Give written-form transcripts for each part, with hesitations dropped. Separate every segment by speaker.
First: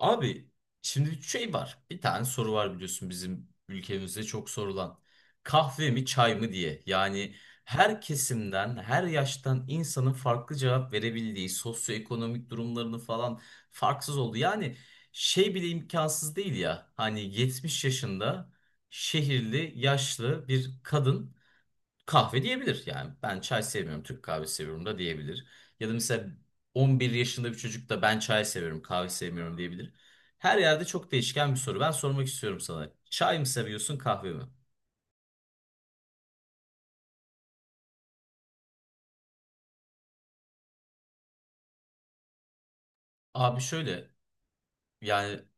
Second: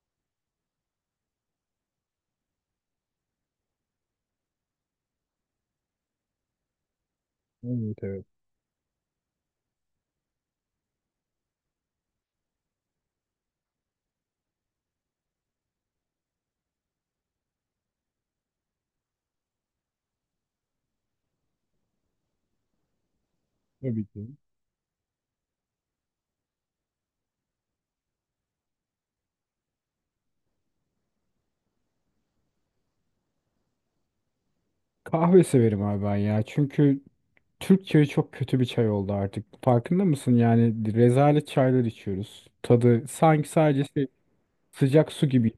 Speaker 1: Abi, şimdi bir şey var. Bir tane soru var biliyorsun, bizim ülkemizde çok sorulan. Kahve mi çay mı diye. Yani
Speaker 2: Evet
Speaker 1: her
Speaker 2: evet.
Speaker 1: kesimden, her yaştan insanın farklı cevap verebildiği, sosyoekonomik durumlarını falan farksız oldu. Yani şey bile imkansız değil ya. Hani 70 yaşında şehirli, yaşlı bir kadın kahve diyebilir, yani ben çay sevmiyorum
Speaker 2: Tabii
Speaker 1: Türk
Speaker 2: ki.
Speaker 1: kahvesi seviyorum da diyebilir. Ya da mesela 11 yaşında bir çocuk da ben çay seviyorum kahve sevmiyorum diyebilir. Her yerde çok değişken bir soru. Ben sormak istiyorum sana. Çay mı seviyorsun kahve mi?
Speaker 2: Kahve severim abi ben ya. Çünkü Türk çayı çok kötü bir çay oldu artık. Farkında mısın? Yani rezalet çaylar içiyoruz. Tadı sanki
Speaker 1: Abi
Speaker 2: sadece şey,
Speaker 1: şöyle,
Speaker 2: sıcak su
Speaker 1: yani
Speaker 2: gibi.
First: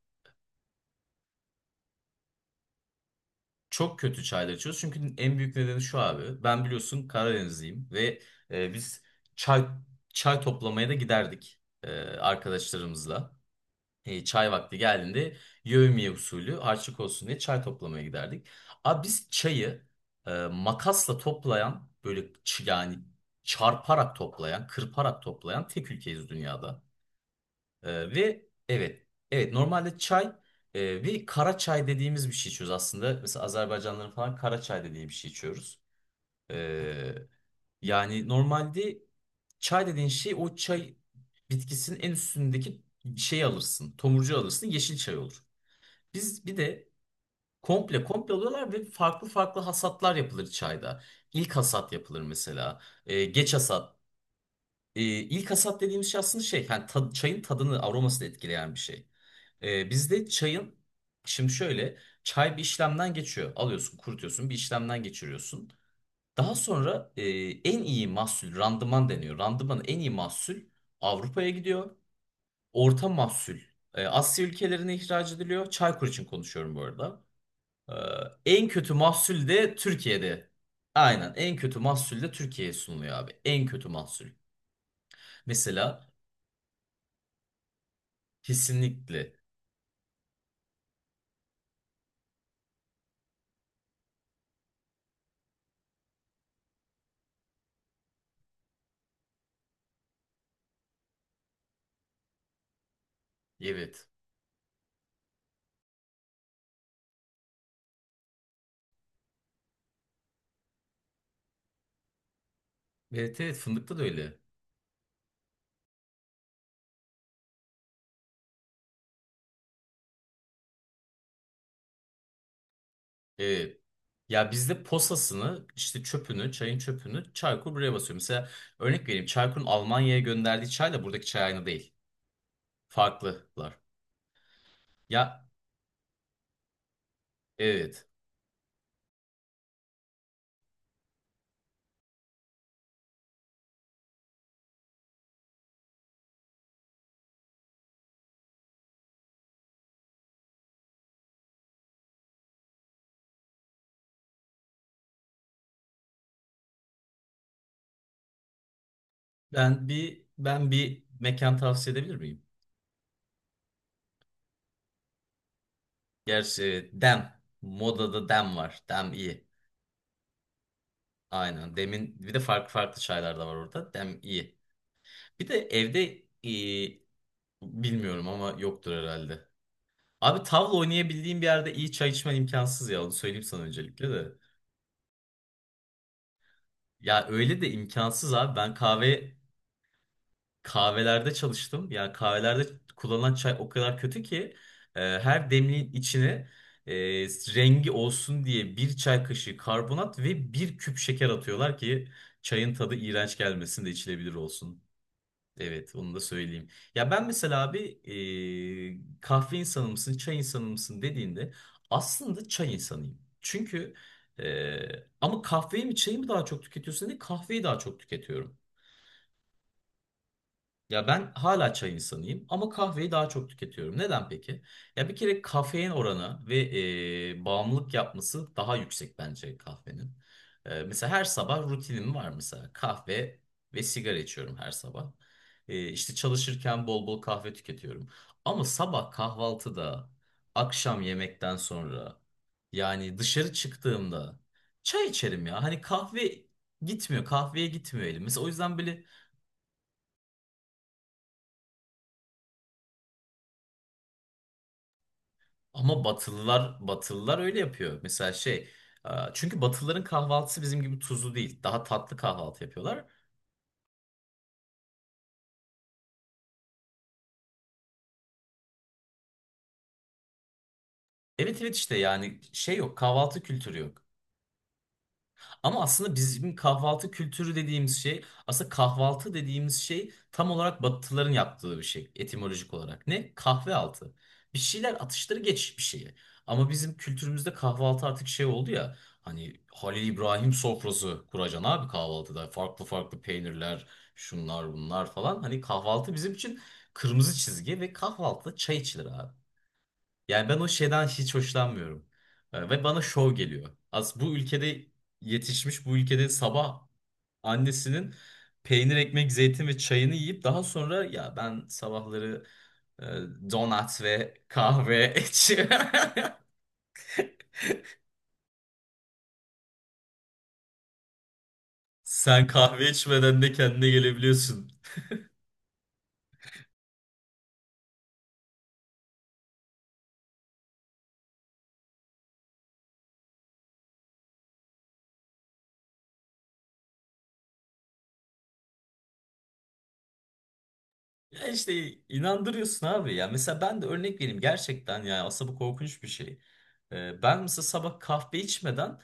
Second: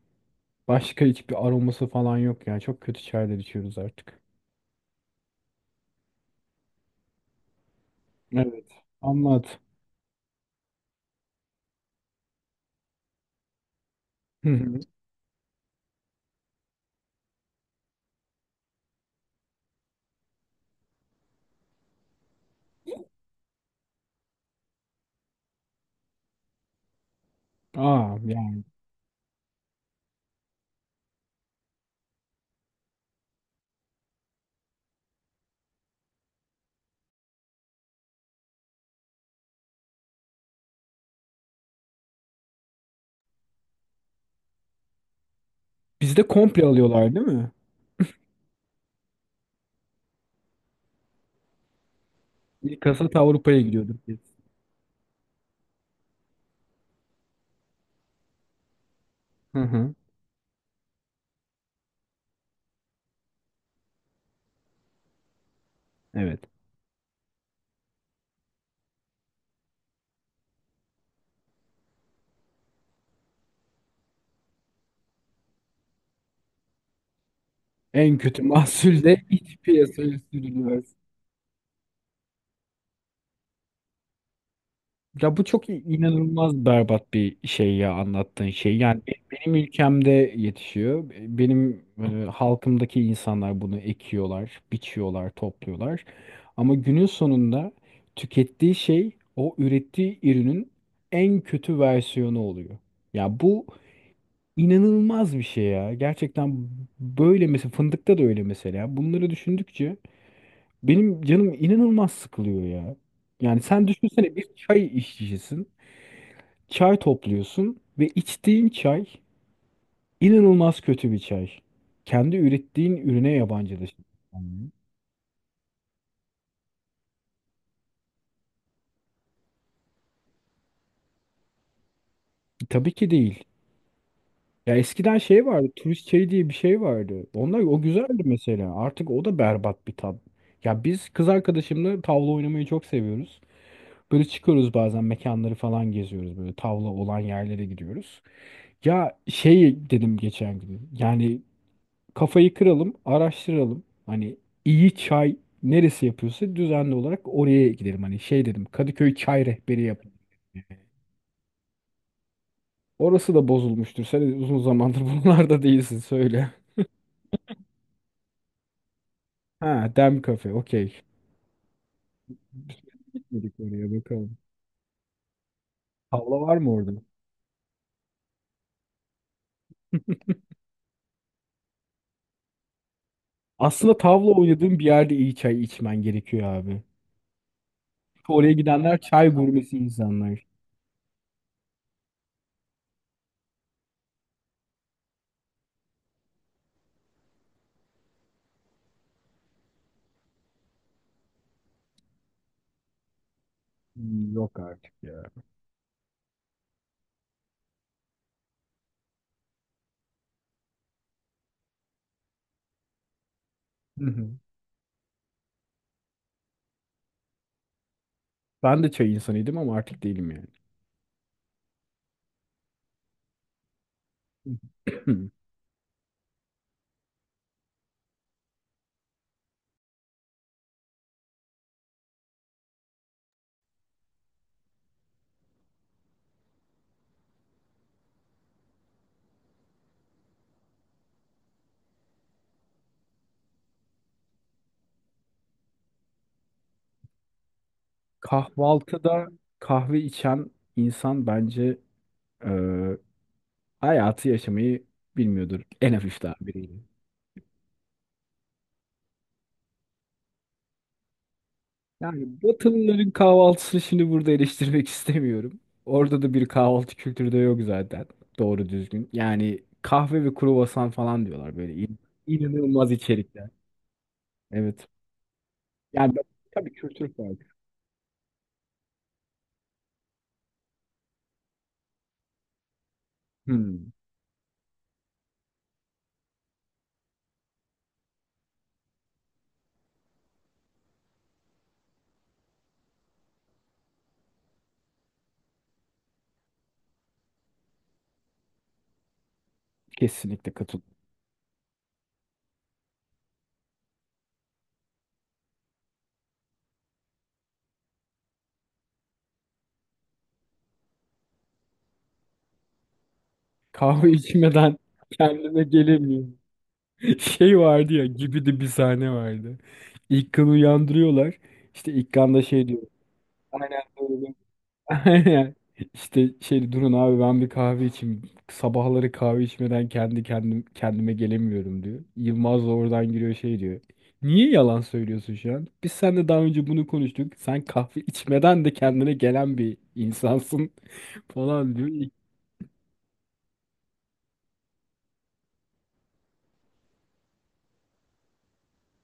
Speaker 2: Başka hiçbir aroması falan yok yani. Çok kötü çaylar içiyoruz
Speaker 1: çok
Speaker 2: artık.
Speaker 1: kötü çaylar içiyoruz. Çünkü en büyük nedeni şu abi. Ben biliyorsun Karadenizliyim ve
Speaker 2: Evet.
Speaker 1: biz
Speaker 2: Anlat.
Speaker 1: çay çay toplamaya da giderdik arkadaşlarımızla. E,
Speaker 2: Hı
Speaker 1: çay vakti
Speaker 2: hı.
Speaker 1: geldiğinde yevmiye usulü harçlık olsun diye çay toplamaya giderdik. Abi biz çayı makasla toplayan böyle yani çarparak toplayan, kırparak toplayan tek ülkeyiz dünyada. E,
Speaker 2: Aa
Speaker 1: ve
Speaker 2: yani.
Speaker 1: evet, evet, normalde çay, ve kara çay dediğimiz bir şey içiyoruz aslında. Mesela Azerbaycanlıların falan kara çay dediği bir şey içiyoruz. Ee, yani normalde çay dediğin şey o çay bitkisinin en üstündeki şeyi alırsın. Tomurcu alırsın yeşil çay olur.
Speaker 2: Bizde
Speaker 1: Biz bir
Speaker 2: komple
Speaker 1: de
Speaker 2: alıyorlar değil mi?
Speaker 1: komple komple alıyorlar ve farklı farklı hasatlar yapılır çayda. İlk hasat yapılır mesela.
Speaker 2: İlk hasat
Speaker 1: Geç
Speaker 2: Avrupa'ya
Speaker 1: hasat.
Speaker 2: gidiyorduk biz.
Speaker 1: İlk hasat dediğimiz şey aslında şey, yani çayın tadını aromasını etkileyen bir şey.
Speaker 2: Hı
Speaker 1: Ee,
Speaker 2: hı.
Speaker 1: bizde çayın şimdi şöyle çay bir işlemden geçiyor. Alıyorsun, kurutuyorsun, bir işlemden geçiriyorsun.
Speaker 2: Evet.
Speaker 1: Daha sonra en iyi mahsul randıman deniyor. Randımanın en iyi mahsul Avrupa'ya gidiyor. Orta mahsul Asya ülkelerine ihraç ediliyor. Çaykur için konuşuyorum bu arada.
Speaker 2: En kötü
Speaker 1: E, en kötü
Speaker 2: mahsul de
Speaker 1: mahsul
Speaker 2: iç
Speaker 1: de
Speaker 2: piyasaya
Speaker 1: Türkiye'de.
Speaker 2: sürülüyor.
Speaker 1: Aynen, en kötü mahsul de Türkiye'ye sunuluyor abi. En kötü mahsul.
Speaker 2: Ya bu çok
Speaker 1: Mesela
Speaker 2: inanılmaz berbat bir şey ya anlattığın şey. Yani
Speaker 1: kesinlikle
Speaker 2: benim ülkemde yetişiyor. Benim halkımdaki insanlar bunu ekiyorlar, biçiyorlar, topluyorlar. Ama günün sonunda tükettiği şey o ürettiği ürünün en kötü versiyonu oluyor. Ya bu
Speaker 1: evet.
Speaker 2: inanılmaz bir şey ya. Gerçekten böyle mesela fındıkta da öyle mesela. Bunları düşündükçe benim canım inanılmaz sıkılıyor ya.
Speaker 1: Evet evet,
Speaker 2: Yani sen
Speaker 1: fındıkta da
Speaker 2: düşünsene
Speaker 1: öyle.
Speaker 2: bir çay işçisisin. Çay topluyorsun ve içtiğin çay inanılmaz kötü bir çay. Kendi ürettiğin ürüne
Speaker 1: E,
Speaker 2: yabancılaşıyorsun.
Speaker 1: ya bizde posasını işte çöpünü çayın çöpünü Çaykur buraya basıyor. Mesela örnek vereyim, Çaykur'un Almanya'ya gönderdiği çayla buradaki çay aynı değil.
Speaker 2: Tabii ki değil.
Speaker 1: Farklılar.
Speaker 2: Ya eskiden
Speaker 1: Ya
Speaker 2: şey vardı, turist çayı diye bir şey vardı. Onlar o
Speaker 1: evet,
Speaker 2: güzeldi mesela. Artık o da berbat bir tat. Ya biz kız arkadaşımla tavla oynamayı çok seviyoruz. Böyle çıkıyoruz bazen mekanları falan geziyoruz. Böyle tavla olan yerlere gidiyoruz. Ya şey dedim geçen gün. Yani kafayı kıralım, araştıralım. Hani iyi çay neresi yapıyorsa düzenli olarak oraya gidelim. Hani şey dedim Kadıköy çay rehberi
Speaker 1: ben
Speaker 2: yap.
Speaker 1: bir ben bir mekan tavsiye edebilir miyim?
Speaker 2: Orası da bozulmuştur. Sen uzun zamandır buralarda değilsin söyle.
Speaker 1: Gerçi Dem modada Dem var. Dem iyi.
Speaker 2: Ha, Dem kafe. Okey.
Speaker 1: Aynen, Dem'in bir de farklı farklı çaylar da
Speaker 2: Gitmedik
Speaker 1: var
Speaker 2: oraya
Speaker 1: orada. Dem
Speaker 2: bakalım.
Speaker 1: iyi. Bir de evde
Speaker 2: Tavla var mı orada?
Speaker 1: e, bilmiyorum ama yoktur herhalde. Abi tavla oynayabildiğim bir yerde iyi çay içmen imkansız ya. Onu söyleyeyim sana
Speaker 2: Aslında
Speaker 1: öncelikle
Speaker 2: tavla
Speaker 1: de.
Speaker 2: oynadığın bir yerde iyi çay içmen gerekiyor abi.
Speaker 1: Ya öyle de imkansız
Speaker 2: Oraya
Speaker 1: abi. Ben
Speaker 2: gidenler çay gurmesi insanlar.
Speaker 1: kahvelerde çalıştım. Ya kahvelerde kullanılan çay o kadar kötü ki her demliğin içine e, rengi olsun diye bir çay kaşığı karbonat ve bir küp şeker atıyorlar ki çayın tadı iğrenç gelmesin de
Speaker 2: Hmm,
Speaker 1: içilebilir
Speaker 2: yok
Speaker 1: olsun.
Speaker 2: artık ya.
Speaker 1: Evet, onu da söyleyeyim. Ya ben mesela abi kahve insanı mısın, çay insanı mısın dediğinde aslında çay insanıyım.
Speaker 2: Hı hı.
Speaker 1: E, ama kahveyi mi çayı mı daha çok tüketiyorsun diye kahveyi daha çok tüketiyorum.
Speaker 2: Ben de çay insanıydım ama artık değilim yani.
Speaker 1: Ya ben hala çay insanıyım ama kahveyi daha çok tüketiyorum. Neden peki? Ya bir kere kafein oranı ve bağımlılık yapması daha yüksek bence kahvenin. Mesela her sabah rutinim var, mesela kahve ve sigara içiyorum her sabah. E, işte çalışırken bol bol kahve tüketiyorum. Ama sabah kahvaltıda, akşam yemekten sonra, yani dışarı çıktığımda çay içerim ya. Hani kahve gitmiyor, kahveye gitmiyor elim. Mesela o yüzden böyle.
Speaker 2: Kahvaltıda kahve içen insan bence e, hayatı yaşamayı bilmiyordur en
Speaker 1: Ama
Speaker 2: hafiften
Speaker 1: Batılılar
Speaker 2: biriyle.
Speaker 1: Batılılar öyle yapıyor. Mesela şey, çünkü Batılıların kahvaltısı bizim gibi tuzlu değil. Daha tatlı
Speaker 2: Yani
Speaker 1: kahvaltı yapıyorlar.
Speaker 2: Batılıların kahvaltısını şimdi burada eleştirmek istemiyorum. Orada da bir kahvaltı kültürü de yok zaten doğru düzgün. Yani kahve ve kruvasan falan diyorlar
Speaker 1: Evet
Speaker 2: böyle
Speaker 1: evet, işte yani şey
Speaker 2: inanılmaz
Speaker 1: yok, kahvaltı
Speaker 2: içerikler.
Speaker 1: kültürü yok.
Speaker 2: Evet.
Speaker 1: Ama aslında
Speaker 2: Yani ben,
Speaker 1: bizim
Speaker 2: tabii
Speaker 1: kahvaltı
Speaker 2: kültür farkı.
Speaker 1: kültürü dediğimiz şey, aslında kahvaltı dediğimiz şey tam olarak Batılıların yaptığı bir şey etimolojik olarak. Ne? Kahve
Speaker 2: Hmm,
Speaker 1: altı. Bir şeyler atıştırı geç bir şeyi. Ama bizim kültürümüzde kahvaltı artık şey oldu ya. Hani Halil İbrahim sofrası kuracaksın abi kahvaltıda. Farklı farklı peynirler, şunlar bunlar falan. Hani kahvaltı bizim için kırmızı çizgi ve kahvaltıda çay içilir abi. Yani
Speaker 2: kesinlikle
Speaker 1: ben o
Speaker 2: katılıyorum.
Speaker 1: şeyden hiç hoşlanmıyorum. Ve bana şov geliyor. Az bu ülkede yetişmiş, bu ülkede sabah annesinin peynir, ekmek, zeytin ve çayını yiyip daha sonra ya ben sabahları e, donat
Speaker 2: Kahve
Speaker 1: ve
Speaker 2: içmeden
Speaker 1: kahve
Speaker 2: kendime
Speaker 1: içiyorum.
Speaker 2: gelemiyorum. Şey vardı ya gibi de bir sahne vardı. İlkan'ı uyandırıyorlar. İşte İlkan da
Speaker 1: Sen
Speaker 2: şey diyor.
Speaker 1: kahve içmeden de
Speaker 2: Aynen
Speaker 1: kendine
Speaker 2: öyle.
Speaker 1: gelebiliyorsun.
Speaker 2: Aynen. İşte şey durun abi ben bir kahve içeyim. Sabahları kahve içmeden kendi kendime gelemiyorum diyor. Yılmaz da oradan giriyor şey diyor. Niye yalan söylüyorsun şu an? Biz seninle daha önce bunu konuştuk. Sen kahve içmeden de kendine gelen bir insansın
Speaker 1: Ya
Speaker 2: falan
Speaker 1: işte
Speaker 2: diyor.
Speaker 1: inandırıyorsun abi ya. Mesela ben de örnek vereyim gerçekten, ya aslında bu korkunç bir şey. Ben mesela sabah kahve içmeden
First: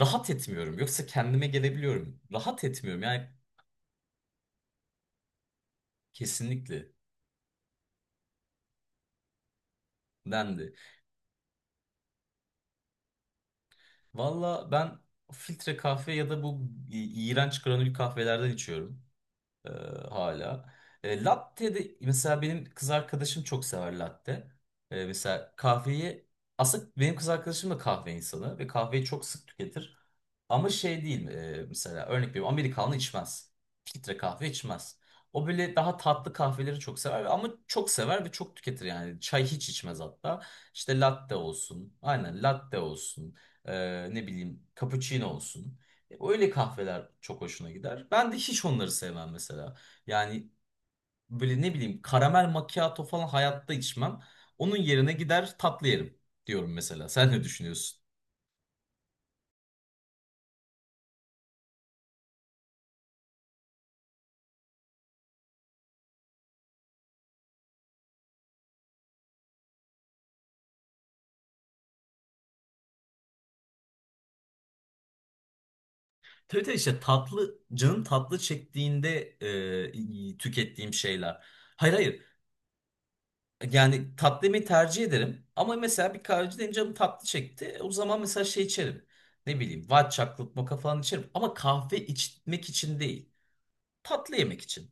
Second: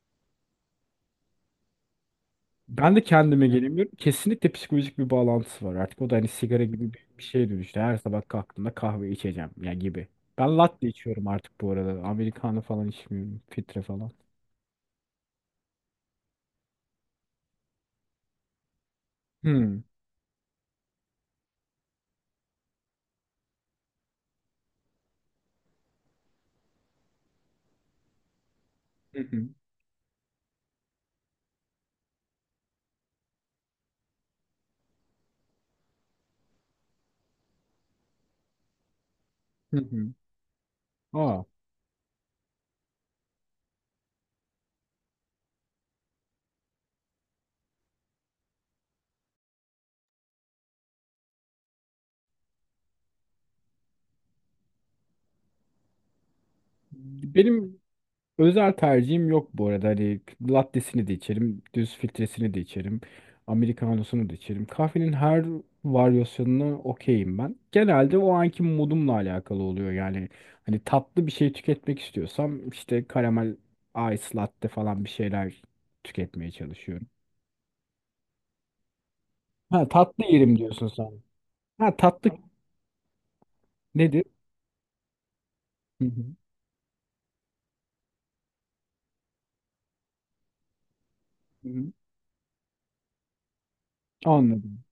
Speaker 1: rahat etmiyorum. Yoksa kendime gelebiliyorum. Rahat
Speaker 2: Ben
Speaker 1: etmiyorum
Speaker 2: de
Speaker 1: yani,
Speaker 2: kendime gelemiyorum. Kesinlikle psikolojik bir bağlantısı var. Artık o da hani sigara
Speaker 1: kesinlikle
Speaker 2: gibi bir şeye dönüştü. Her sabah kalktığımda kahve içeceğim ya gibi. Ben
Speaker 1: dendi.
Speaker 2: latte içiyorum artık bu arada. Americano falan içmiyorum. Filtre falan.
Speaker 1: Valla ben filtre kahve ya da bu iğrenç granül kahvelerden içiyorum. Ee,
Speaker 2: Hmm.
Speaker 1: hala. Latte de mesela benim kız arkadaşım çok sever latte. Mesela kahveyi aslında benim kız arkadaşım da kahve insanı ve kahveyi
Speaker 2: Hı
Speaker 1: çok sık
Speaker 2: hı.
Speaker 1: tüketir. Ama şey değil, mesela örnek veriyorum, Amerikanlı içmez. Filtre kahve içmez. O böyle daha tatlı kahveleri çok sever, ama çok sever ve çok tüketir yani. Çay hiç
Speaker 2: Hı
Speaker 1: içmez
Speaker 2: hı.
Speaker 1: hatta. İşte latte
Speaker 2: Aa.
Speaker 1: olsun. Aynen latte olsun. Ne bileyim cappuccino olsun. Öyle kahveler çok hoşuna gider. Ben de hiç onları sevmem mesela. Yani böyle ne bileyim karamel macchiato falan hayatta içmem. Onun yerine gider tatlı yerim diyorum mesela. Sen ne
Speaker 2: Benim
Speaker 1: düşünüyorsun?
Speaker 2: özel tercihim yok bu arada. Hani lattesini de içerim, düz filtresini de içerim, americanosunu da içerim. Kahvenin her varyasyonuna okeyim ben. Genelde o anki modumla alakalı oluyor. Yani hani tatlı bir şey tüketmek istiyorsam işte karamel ice latte falan bir şeyler tüketmeye
Speaker 1: Tabii tabii, işte
Speaker 2: çalışıyorum.
Speaker 1: tatlı, canım tatlı çektiğinde
Speaker 2: Ha tatlı yerim diyorsun
Speaker 1: tükettiğim
Speaker 2: sen.
Speaker 1: şeyler. Hayır
Speaker 2: Ha
Speaker 1: hayır.
Speaker 2: tatlı
Speaker 1: Yani
Speaker 2: nedir?
Speaker 1: tatlı yemeği tercih ederim. Ama
Speaker 2: Hı
Speaker 1: mesela bir
Speaker 2: hı.
Speaker 1: kahveciden canım tatlı çekti. O zaman mesela şey içerim. Ne bileyim, white chocolate mocha falan içerim. Ama
Speaker 2: Hı hı.
Speaker 1: kahve içmek için değil. Tatlı yemek
Speaker 2: Anladım.
Speaker 1: için.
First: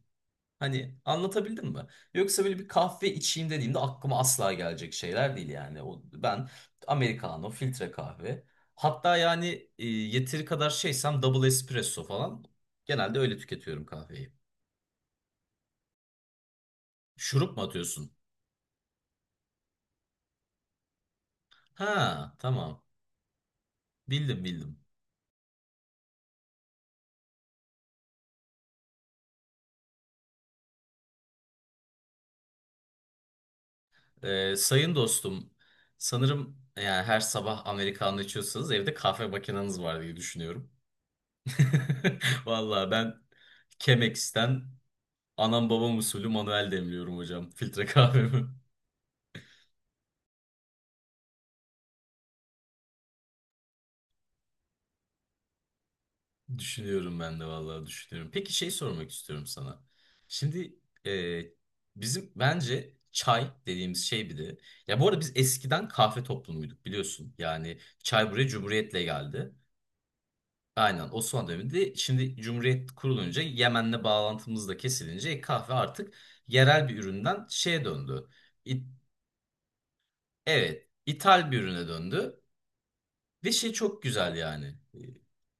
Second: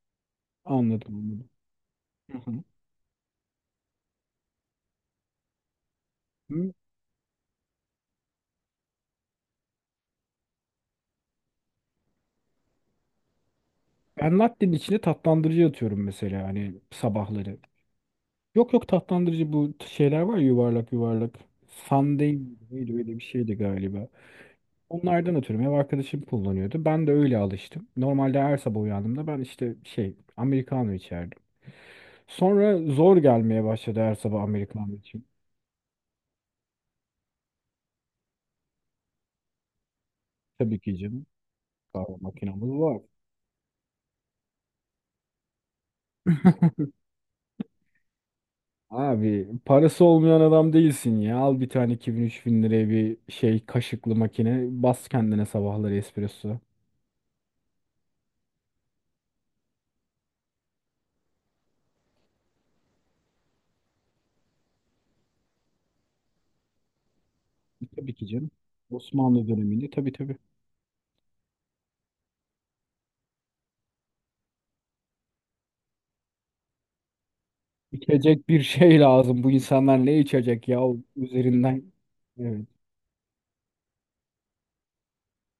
Speaker 1: Hani
Speaker 2: Anladım.
Speaker 1: anlatabildim mi?
Speaker 2: Hı
Speaker 1: Yoksa böyle
Speaker 2: hı.
Speaker 1: bir kahve içeyim dediğimde aklıma asla gelecek şeyler değil yani. O, ben
Speaker 2: Hı.
Speaker 1: Americano, filtre kahve. Hatta yani yeteri kadar şeysem double espresso falan. Genelde öyle tüketiyorum kahveyi.
Speaker 2: Ben latte'nin içine tatlandırıcı atıyorum mesela hani
Speaker 1: Şurup
Speaker 2: sabahları.
Speaker 1: mu atıyorsun?
Speaker 2: Yok yok tatlandırıcı bu şeyler var ya, yuvarlak yuvarlak. Sunday
Speaker 1: Ha,
Speaker 2: miydi
Speaker 1: tamam.
Speaker 2: neydi, öyle bir şeydi galiba.
Speaker 1: Bildim bildim.
Speaker 2: Onlardan ötürü ev arkadaşım kullanıyordu. Ben de öyle alıştım. Normalde her sabah uyandığımda ben işte şey Americano içerdim. Sonra zor gelmeye başladı her sabah
Speaker 1: Sayın
Speaker 2: Americano için.
Speaker 1: dostum, sanırım yani her sabah Americano içiyorsanız evde kahve makineniz var diye düşünüyorum.
Speaker 2: Tabii ki canım, kahve makinamız
Speaker 1: Vallahi
Speaker 2: var.
Speaker 1: ben Chemex'ten anam babam usulü manuel demliyorum hocam. Filtre kahvemi.
Speaker 2: Abi parası olmayan adam değilsin ya. Al bir tane 2.000-3.000 liraya bir şey kaşıklı makine. Bas kendine sabahları espresso.
Speaker 1: Düşünüyorum ben de vallahi düşünüyorum. Peki şey sormak istiyorum sana. Şimdi e, bizim bence çay dediğimiz şey bir de. Ya bu arada biz eskiden kahve toplumuyduk biliyorsun. Yani
Speaker 2: Tabii ki
Speaker 1: çay buraya
Speaker 2: canım.
Speaker 1: Cumhuriyet'le
Speaker 2: Osmanlı
Speaker 1: geldi.
Speaker 2: döneminde tabii tabii.
Speaker 1: Aynen, Osmanlı döneminde şimdi Cumhuriyet kurulunca Yemen'le bağlantımız da kesilince kahve artık yerel bir üründen şeye döndü.
Speaker 2: İçecek bir
Speaker 1: İ-
Speaker 2: şey lazım. Bu insanlar ne içecek ya?
Speaker 1: evet,
Speaker 2: O
Speaker 1: ithal bir ürüne
Speaker 2: Üzerinden.
Speaker 1: döndü.
Speaker 2: Evet.
Speaker 1: Ve şey çok güzel yani. E,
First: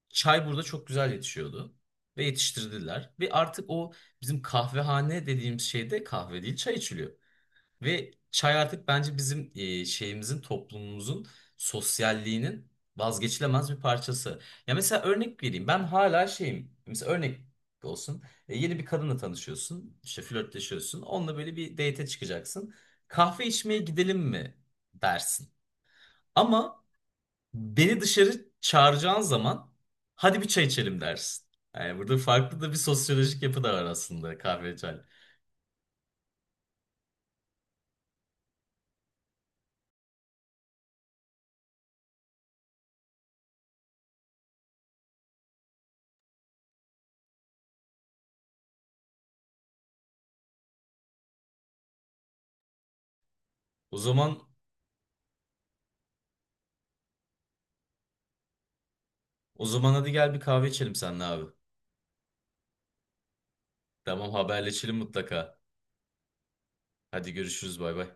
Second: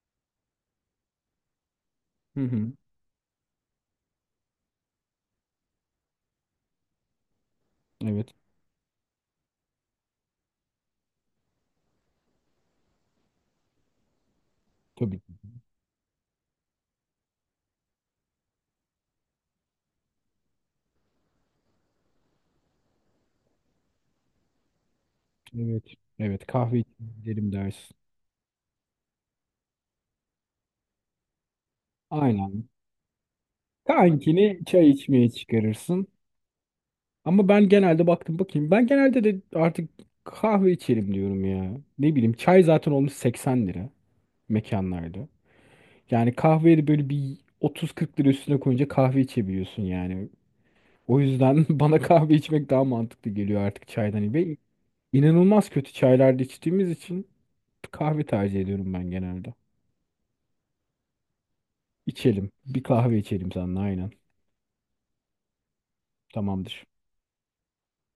Speaker 1: Çay burada çok güzel yetişiyordu. Ve
Speaker 2: Hı hı.
Speaker 1: yetiştirdiler. Ve artık o bizim kahvehane dediğimiz şeyde kahve değil çay içiliyor. Ve
Speaker 2: Evet.
Speaker 1: çay artık bence bizim şeyimizin toplumumuzun sosyalliğinin vazgeçilemez bir parçası. Ya mesela
Speaker 2: Tabii ki.
Speaker 1: örnek vereyim. Ben hala şeyim. Mesela örnek olsun. Yeni bir kadınla tanışıyorsun. İşte flörtleşiyorsun. Onunla böyle bir date'e çıkacaksın. Kahve içmeye gidelim mi dersin.
Speaker 2: Evet. Evet.
Speaker 1: Ama
Speaker 2: Kahve içelim dersin.
Speaker 1: beni dışarı çağıracağın zaman hadi bir çay içelim dersin. Yani burada farklı
Speaker 2: Aynen.
Speaker 1: da bir sosyolojik yapı da var aslında
Speaker 2: Kankini
Speaker 1: kahve
Speaker 2: çay
Speaker 1: çay.
Speaker 2: içmeye çıkarırsın. Ama ben genelde baktım bakayım. Ben genelde de artık kahve içelim diyorum ya. Ne bileyim çay zaten olmuş 80 lira mekanlarda. Yani kahveye de böyle bir 30-40 lira üstüne koyunca kahve içebiliyorsun yani. O yüzden bana kahve içmek daha mantıklı geliyor artık
Speaker 1: O
Speaker 2: çaydan.
Speaker 1: zaman
Speaker 2: Ve İnanılmaz kötü çaylarda içtiğimiz için kahve tercih ediyorum ben genelde.
Speaker 1: o zaman hadi gel bir kahve içelim seninle abi.
Speaker 2: İçelim. Bir kahve içelim seninle aynen.
Speaker 1: Tamam, haberleşelim mutlaka.
Speaker 2: Tamamdır.
Speaker 1: Hadi görüşürüz bay bay.